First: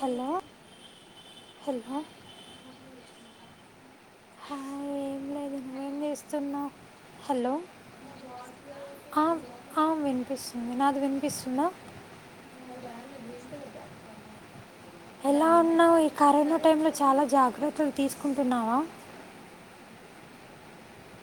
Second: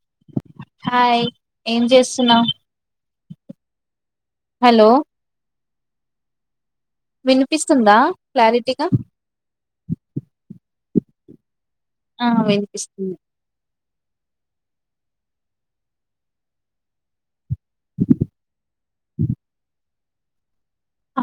Hello hi ఏం hello చేస్తున్నావ్ hi hello ఏం చేస్తున్నా వినిపిస్తుందా క్లారిటీగా ఆ, ఆ వినిపిస్తుంది నాది వినిపిస్తుంద ఆ వినిపిస్తుంది ఎలా ఉన్నావ్ ఈ కరోనా టైమ్ లో చాలా జాబ్ జాగ్రత్తలు తీసుకుంటున్నావా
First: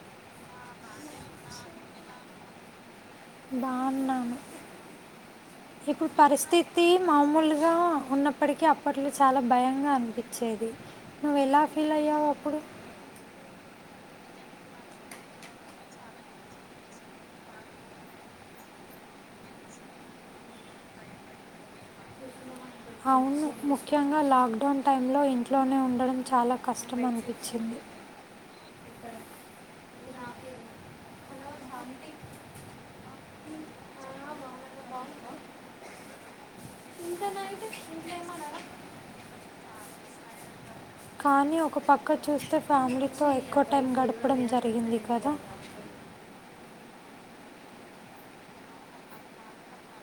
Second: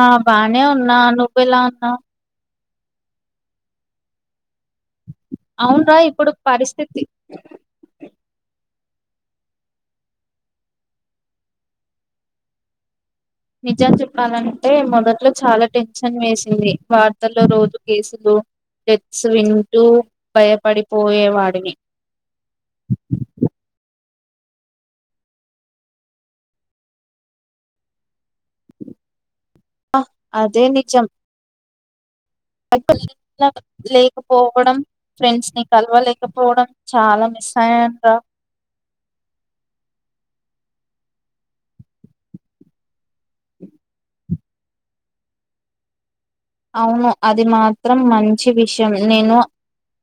ఆ బానే ఉన్నా నువ్వు ఎలా ఉన్నా బాన్నాను ఇప్పుడు పరిస్థితి మామూలుగా ఉన్నప్పటికీ అప్పట్లో చాలా భయంగా అనిపించేది నువ్వు ఎలా ఫీల్ అయ్యావు అప్పుడు నిజం చెప్పాలంటే మొదట్లో చాలా టెన్షన్ వేసింది. వార్తల్లో రోజు కేసులు డెత్స్ వింటూ, భయపడిపోయేవాడిని. అవును ముఖ్యంగా లాక్డౌన్ టైంలో ఇంట్లోనే ఉండడం చాలా కష్టం అనిపించింది ఆ అదే నిజం లేకపోవడం ఫ్రెండ్స్ ని కలవలేకపోవడం చాలా మిస్ అయ్యాను రా కానీ ఒక పక్క చూస్తే ఫ్యామిలీతో ఎక్కువ టైం గడపడం జరిగింది కదా అవును అది మాత్రం మంచి విషయం నేను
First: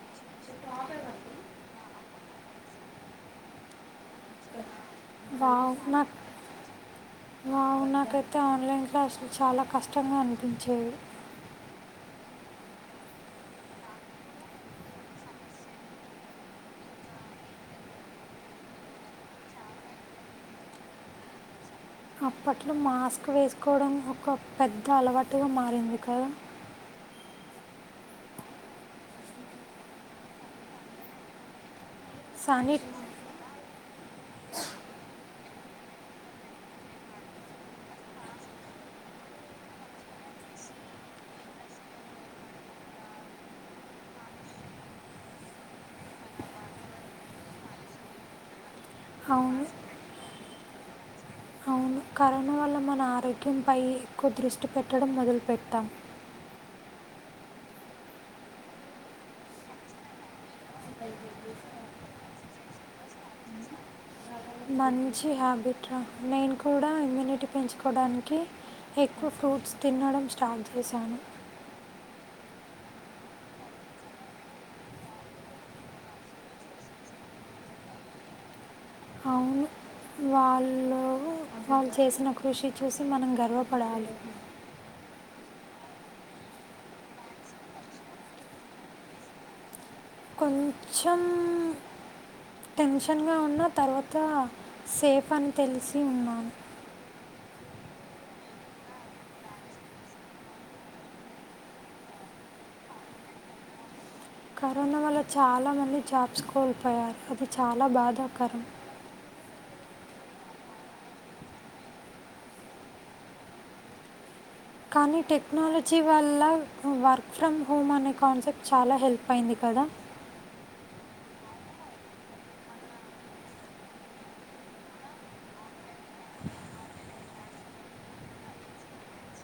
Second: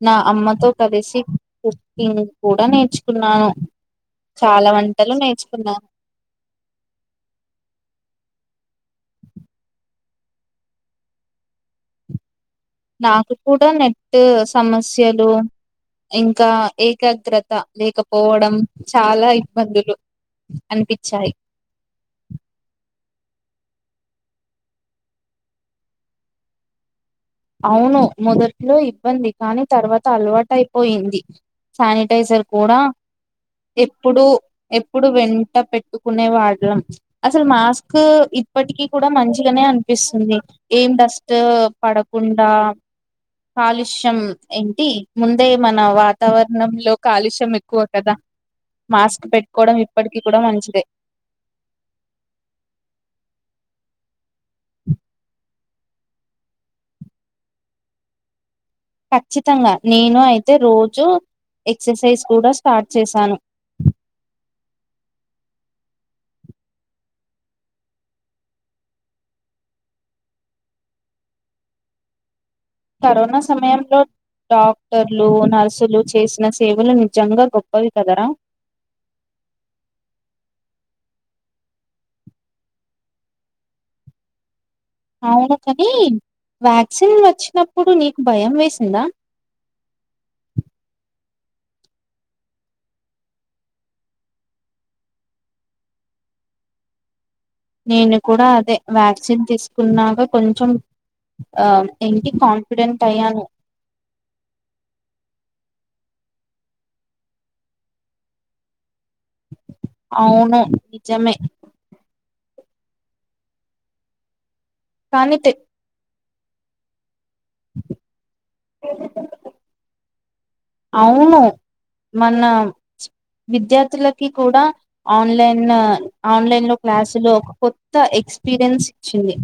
నా అమ్మతో కలిసి కుక్కింగ్ కూడా నేర్చుకున్నాను చాలా వంటలు నేర్చుకు అవునా నాకైతే ఆన్లైన్ క్లాస్ చాలా కష్టం కష్టంగా అనిపించేవి నాకు కూడా నెట్ సమస్యలు ఇంకా ఏకాగ్రత లేకపోవడం చాలా ఇబ్బందులు అనిపించాయి అప్పట్లో మాస్క్ వేసుకోవడం ఒక పెద్ద అలవాటుగా మారింది కదా అవును మొదట్లో ఇబ్బంది కానీ తర్వాత అలవాటైపోయింది శానిటైజర్ సాని కూడా ఎప్పుడు ఎప్పుడు వెంట పెట్టుకునే వాడలం అసలు మాస్క్ ఇప్పటికీ కూడా మంచిగానే అనిపిస్తుంది ఏం డస్ట్ పడ తకుండా కాలుష్యం ఏంటి ముందే మన వాతావరణంలో కాలుష్యం ఎక్కువ కదా మాస్క్ అవును పెట్టుకోవడం ఇప్పటికీ కూడా మంచిదే అవును కరోనా వల్ల మన ఆరోగ్యంపై ఎక్కువ దృష్టి పెట్టడం మొదలుపెట్టాం ఖచ్చితంగా నేను అయితే రోజూ ఎక్సర్సైజ్ కూడా స్టార్ట్ చేశాను మంచి హ్యాబిట్ రా నేను కూడా ఇమ్యూనిటీ పెంచుకోవడానికి ఎక్కువ ఫ్రూట్స్ తినడం స్టార్ట్ చేశాను కరోనా సమయంలో డాక్టర్లు నర్సులు చేసిన సేవలు నిజంగా గొప్పవి కదరా అవును వాళ్ళు వాళ్ళు చేసిన కృషి చూసి మనం గర్వపడాలి అవును కాని వ్యాక్సిన్ వచ్చినప్పుడు నీకు భయం వేసిందా కొంచెం టెన్షన్గా ఉన్న తర్వాత సేఫ్ అని తెలిసి ఉన్నాము నేను కూడా అదే వ్యాక్సిన్ తీసుకున్నాక కొంచెం ఏంటి కాన్ఫిడెంట్ అయ్యాను కరోనా వల్ల చాలా మంది జాబ్స్ కోల్పోయారు అది చాలా బాధాకరం అవును నిజమే కానీ టెక్నాలజీ వాల్ళ అలా వర్ వర్క్ ఫ్రమ్ హోమ్ అనే కాన్సెప్ట్ చాలా హెల్ప్ అయింది కదా అవును మన విద్యార్థులకి కూడా ఆన్లైన్ ఆన్లైన్ లో క్లాసులు ఒక కొత్త ఎక్స్పీరియన్స్ ఇచ్చింది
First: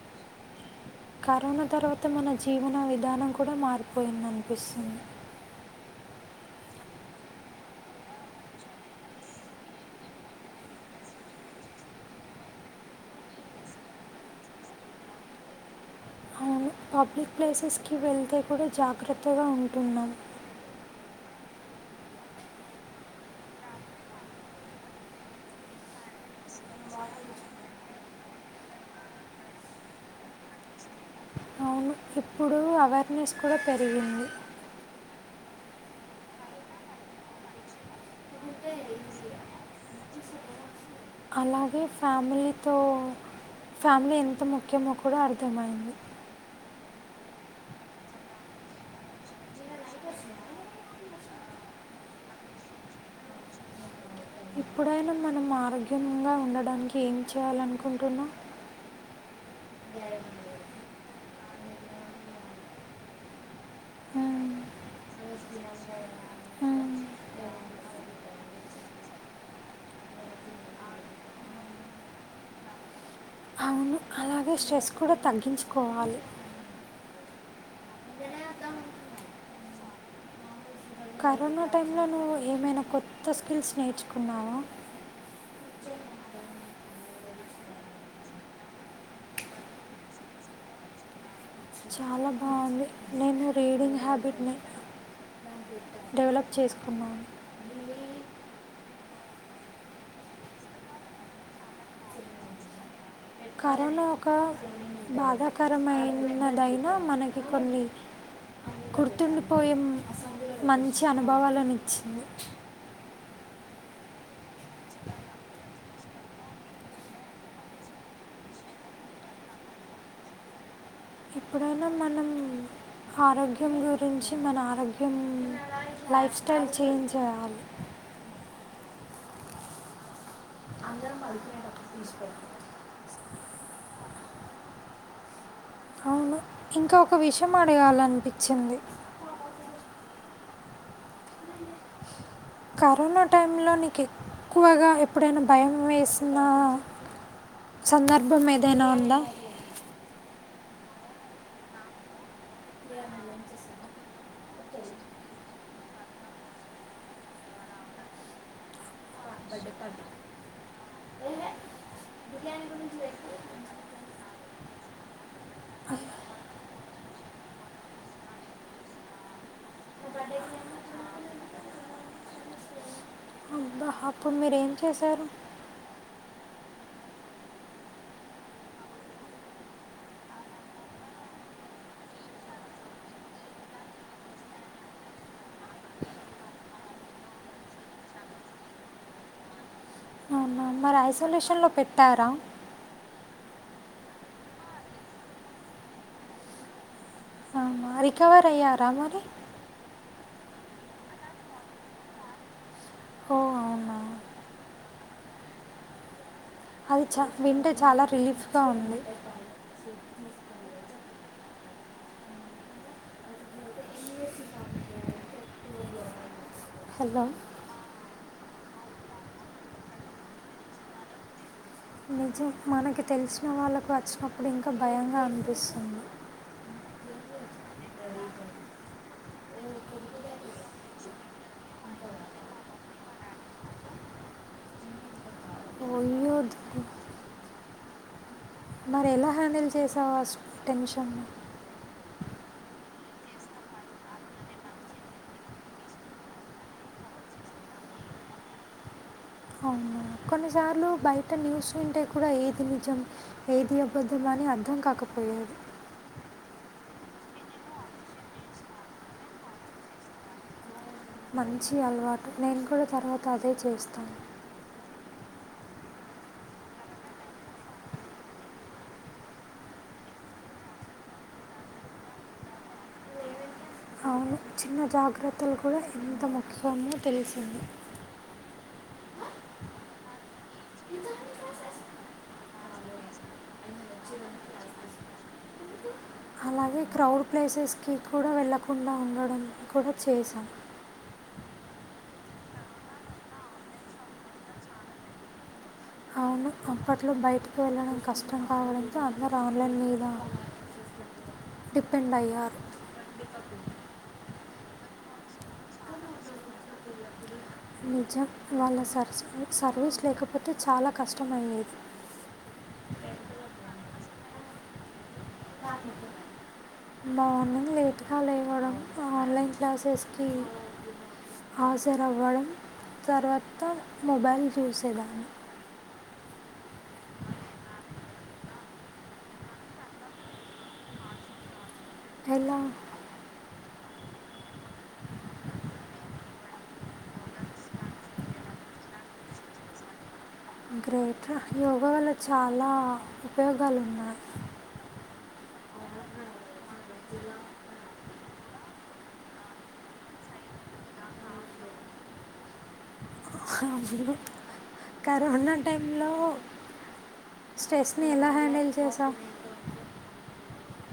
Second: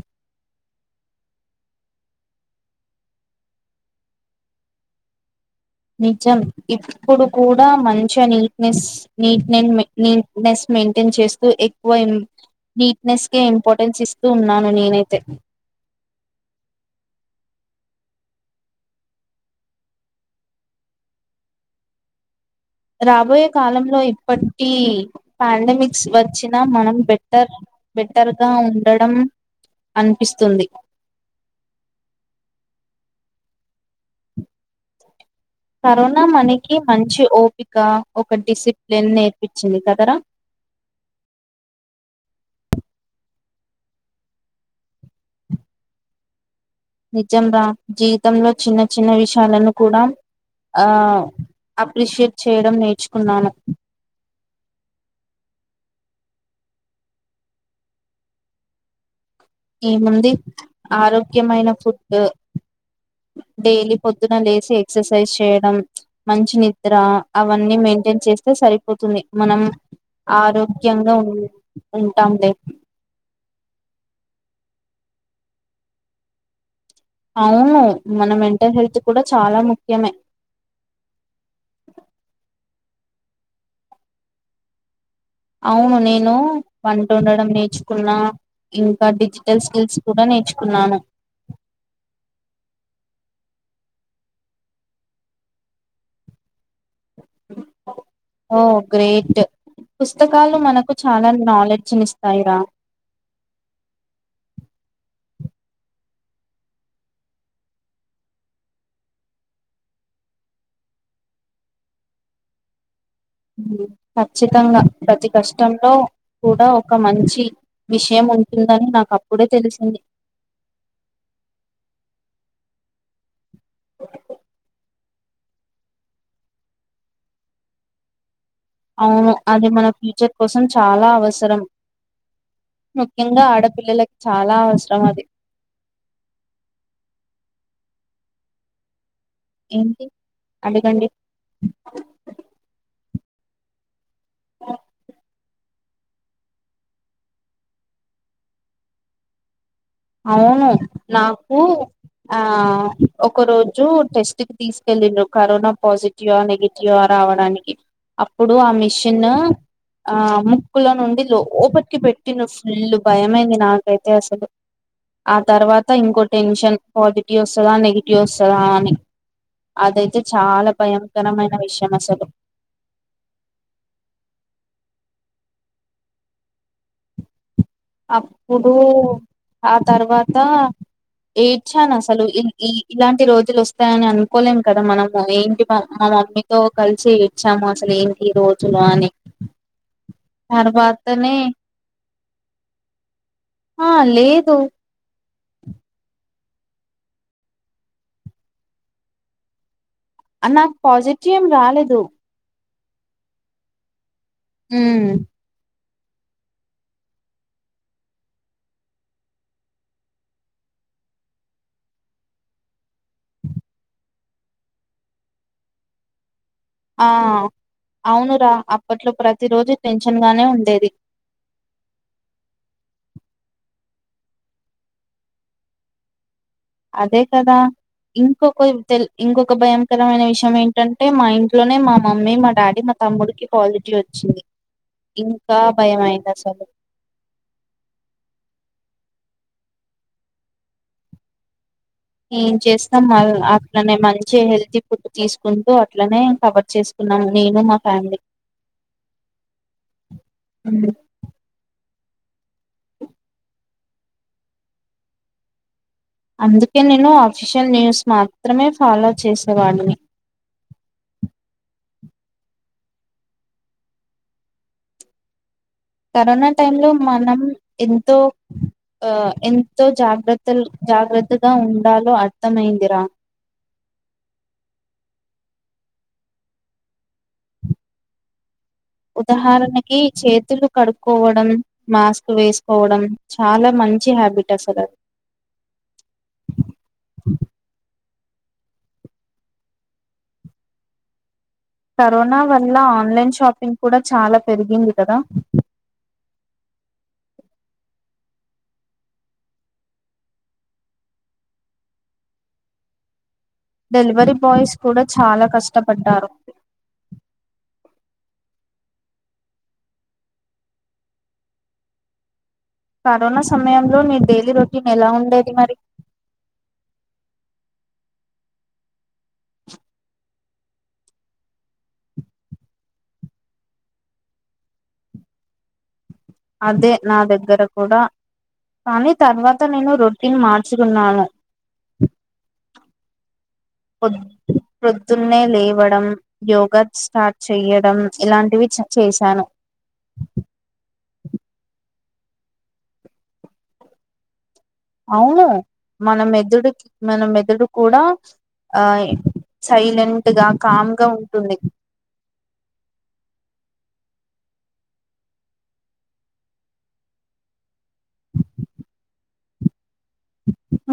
కరోనా తర్వాత మన జీవన విధానం కూడా మారిపోయిందనిపిస్తుంది నిజం ఇప్పుడు కూడా మంచి నీట్నెస్ మెయింటైన్ చేస్తూ ఎక్కువ నీట్నెస్కే ఇంపార్టెన్స్ ఇస్తూ ఉన్నాను నేనైతే అవును పబ్లిక్ ప్లేసెస్కి వెళ్తే కూడా జాగ్రత్తగా ఉంటున్నాం రాబోయే కాలంలో ఇప్పటి పాండమిక్స్ వచ్చినా మనం బెటర్ బెటర్గా ఉండడం అనిపిస్తుంది అవును ఇప్పుడు అవేర్నెస్ కూడా పెరిగింది కరోనా మనకి మంచి ఓపిక ఒక డిసిప్లిన్ నేర్పించింది కదరా అలాగే ఫ్యామిలీతో ఫ్యామిలీ ఎంత ముఖ్యమో కూడా అర్థమైంది నిజం రా జీవితంలో చిన్న చిన్న విషయాలను కూడా ఆ అప్రిషియేట్ చేయడం నేర్చుకున్నాను ఇప్పుడైనా మనం ఆరోగ్యంగా ఉండడానికి ఏం చేయాలనుకుంటున్నా ఈ ముంది ఆరోగ్యమైన ఫుడ్ డైలీ పొద్దున మ్మ్. లేచి ఎక్సర్సైజ్ చేయడం మంచి నిద్ర మ్మ్. అవన్నీ మెయింటైన్ చేస్తే సరిపోతుంది మనం ఆరోగ్యంగా ఉ ఉంటాం లే అవును అలాగే స్ట్రెస్ కూడా తగ్గించుకోవాలి అవును మన మెంటల్ హెల్త్ కూడా చాలా ముఖ్యమే కరోనా టైమ్ లో నువవు ఏమైనా కొ ఎంత స్కిల్స్ నేర్చుకున్నాము అవును నేను వంట ఉండడం నేర్చుకున్నా ఇంకా డిజిటల్ స్కిల్స్ కూడా నేర్చుకున్నాను చాలా బాగుంది నేను రీడింగ్ హ్యాబిట్ ని డెవలప్ చేసుకు కుమ్మ ఈ ఓ గ్రేట్ పుస్తకాలు మనకు చాలా నాలెడ్జ్ ని ఇస్తాయిరా కరోనా ఒక బాధాకరమైనదైనా మనకి కొన్ని గుర్తుండిపోయే మంచి అనుభవాలనిచ్చింది ఖచ్చితంగా ప్రతి కష్టంలో కూడా ఒక మంచి విషయం ఉంటుందని నాకు అప్పుడే తెలిసింది ఎప్పుడైనా మనం ఆరోగ్య యం గురించి మన ఆర్యం ఇగ మీ లైఫ్ స్టైల్ చేంజ్ చేయాలి అవును అది మన ఫ్యూచర్ కోసం చాలా అవసరం ముఖ్యంగా ఆడపిల్లలకి చాలా అవసరం అది అవును ఇంకా ఒక విషయం అడగాలనిపించింది ఏంటి అడగండి కరోనా టైమ్ లో ని ఎక్కువగా ఎప్పుడైనా భయం వేసిన సందర్భం ఏదైనా ఉందా అవును నాకు ఆ ఒక రోజు టెస్ట్ కి తీసుకెళ్ళిడు కరోనా పాజిటివ్ నెగిటివ్ రావడానికి అప్పుడు ఆ మిషిన్ ఆ ముక్కులో నుండి లోపలికి పెట్టిన ఫుల్ భయమైంది నాకైతే అసలు ఆ తర్వాత ఇంకో టెన్షన్ పాజిటివ్ వస్తుందా నెగిటివ్ వస్తుదా అని అదైతే చాలా భయంకరమైన విషయం అసలు అబ్బా అప్పుడు మీరు ఏం చేశారు అప్పుడు ఆ తర్వాత ఏడ్చాను అసలు ఇన్ ఇ ఇలాంటి రోజులు వస్తాయని అనుకోలేం కదా మనము ఏంటి మా మమ్మీతో కలిసి ఏడ్చాము అసలు ఏంటి రోజులు అని మరి తర్వాతనే ఐసోలేషన్లో పెట్టారా ఆ లేదు అవునా రికవర్ అయ్యారా మరి నాకు పాజిటివ్ ఏం రాలేదు ఓ అవునా ఉమ్ అది చ వింటే చాలా రిలీఫ్గా ఉంది ఆ హలో అవునురా అప్పట్లో ప్రతిరోజు టెన్షన్ గానే ఉండేది నిజం మనకి తెలిసిన వాళ్ళకు వచ్చినప్పుడు ఇంకా భయంగా అనిపిస్తుంది అదే కదా ఇంకొక తెల్ ఇంకొక భయంకరమైన విషయం ఏంటంటే మా ఇంట్లోనే మా మమ్మీ మా డాడీ మా తమ్ముడికి పాజిటివ్ వచ్చింది ఇంకా భయం అయింది అయ్యో అసలు దేవుడా, మరి ఎలా హ్యాండిల్ చేసావు ఆ టెన్షన్ ఏం చేస్తాం ఆల్ అట్లనే మంచిగా హెల్తీ ఫుడ్ తీసుకుంటూ అట్లనే కవర్ చేసుకున్నాం నేను మా ఫ్యామిలీ కొన్నిసార్లు బయట న్యూస్ వింటే కూడా ఏది నిజం ఏది అబద్ధం అని అర్థం కాకపోయది అందుకే నేను అఫీషియల్ న్యూస్ మాత్రమే ఫాలో చేసేవాడిని మంచి అలవాటు నేను కూడా తర్వాత అదే చేస్తాను కరోనా టైంలో మనం ఎంతో ఎంతో జాగ్రత్త జాగ్రత్తగా ఉండాలో అర్థమైందిరా అవును చిన్న జాగ్రత్తలు కూడా ఎంత ముఖ్యమో తెలిసింది ఉదాహరణకి చేతులు కడుక్కోవడం మాస్క్ వేసుకోవడం చాలా మంచి హ్యాబిట్ అసలు అది అదే క్రౌడ్ ప్లేసెస్కి కూడా వెళ్ళకుండా ఉండడం కూడా చేశాను కరోనా వల్ల ఆన్లైన్ షాపింగ్ కూడా చాలా పెరిగింది కదా అవును అప్పట్లో బయటకి వెళ్ళడం కష్టం కావాడంతో అందరు ఆన్లైన్ మీద డిపెండ్ అయ్యారు డెలివరీ బాయ్స్ కూడా చాలా కష్టపడ్డారు నిజం వాళ్ళ సర్స్ సర్వీస్ లేకపోతే చాలా కష్టమయ్యేది కరోనా సమయంలో నీ డైలీ రొటీన్ ఎలా ఉండేది మరి మార్నింగ్ లేట్గా లేవడం ఆన్లైన్ క్లాసెస్కి హాజర్ అవ్వడం తర్వాత మొబైల్ చూసేదాన్ని అదే నా దగ్గర కూడా కానీ తర్వాత నేను రొటీన్ మార్చుకున్నాను ఎలా ప్రొద్దున్నే లేవడం యోగా స్టార్ట్ చెయ్యడం ఇలాంటివి చేశాను గ్రేట్ యోగా వల్ల చాలా ఉపయోగాలు ఉన్నాయి అవును మన మెదుడుకి మన మెదుడు కూడా ఆ సైలెంట్గా కామ్గా ఉంటుంది కరోనా టైంలో స్ట్రెస్ని ఎలా హ్యాండిల్ చేసావ్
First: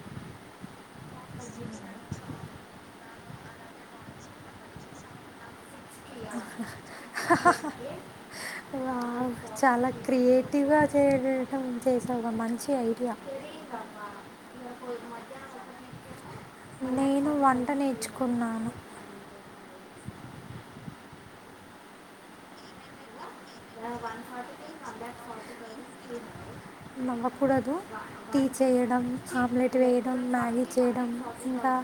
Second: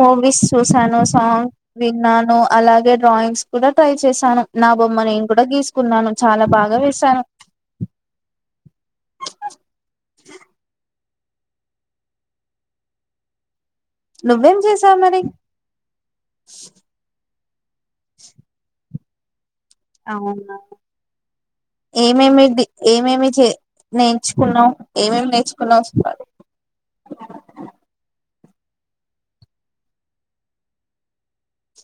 మూవీస్ చూసాను సాంగ్ విన్నాను అలాగే డ్రాయింగ్స్ కూడా ట్రై చేశాను నా బొమ్మ నేను కూడా గీసుకున్నాను చాలా బాగా వేస్తా హహహహా చాలా క్రియేటివ్ గా చేయటం చేసావ్ ఒక మంచి ఐడియా నువ్వేం చేసావు మరి ను వంట నేర్చుకున్నాను అవునా ఏమేమి ఏమేమి చే నేర్చుకున్నావు ఏమేమి నేర్చుకున్నావు అసలు నవ్వకూడదు టీ చేయడం ఆమ్లెట్ వేయడం మ్యాగి చేయడం ఇంకా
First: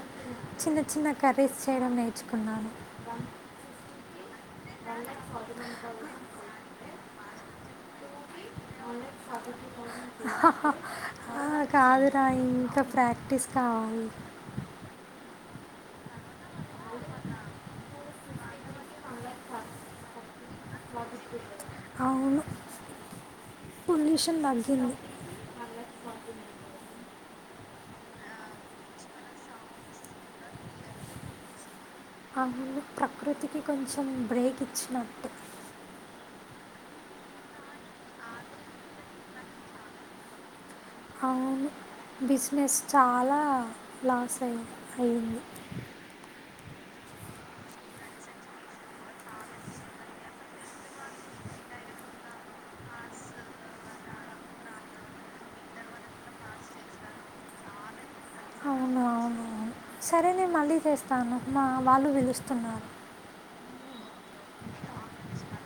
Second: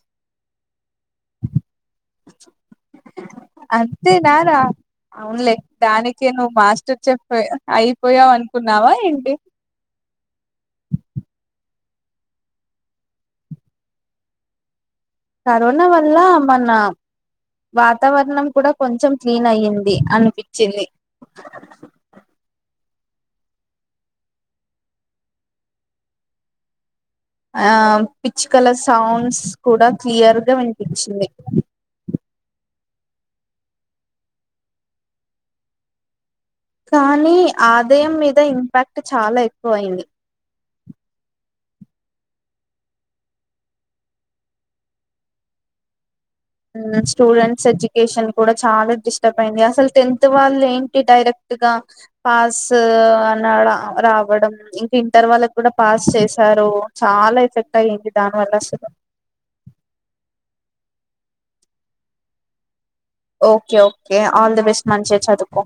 చిన్న చి చిన్న కర్రీస్ చేయడం నేర్చుకున్నాను అంతే నారా అవునులే దానికే నువ్వు మాస్టర్ చెప్ప అయిపోయావు అనుకున్నావా ఏంటి ఇం కాదురాయి ఇంకా ప్రాక్టీస్ కావాలి కరోనా వల్ల మన వాతావరణం కూడా కొంచెం క్లీన్ అయ్యింది అనిపించింది కొండ్యూషన్ తగ్గింది ఆ పిచ్చుకల సౌండ్స్ కూడా క్లియర్ గా వినిపించింది అందు ప్రకృతికి కొంచెం బ్రేక్ ఇచ్చినట్టు కానీ ఆదాయం మీద ఇంపాక్ట్ చాలా ఎక్కువ అయింది అవును బిజినెస్ చాలా లాస్ అయి అయింది స్టూడెంట్స్ ఎడ్యుకేషన్ కూడా చాలా డిస్టర్బ్ అయింది అసలు టెన్త్ వాళ్ళు ఏంటి డైరెక్ట్గా పాస్ అన రావడం ఇంకా ఇంటర్ వాళ్ళకు కూడా పాస్ చేశారు చాలా ఎఫెక్ట్ అయంది దాని వల్ల అసలు అవును అవును అవును సరే నేను మళ్ళీ చేస్తాను మా వాళ్ళు పిలుస్తున్నారు okay okay all the best మంచి చదుకో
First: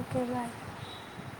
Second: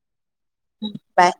ఓకే బాయ్ బాయ్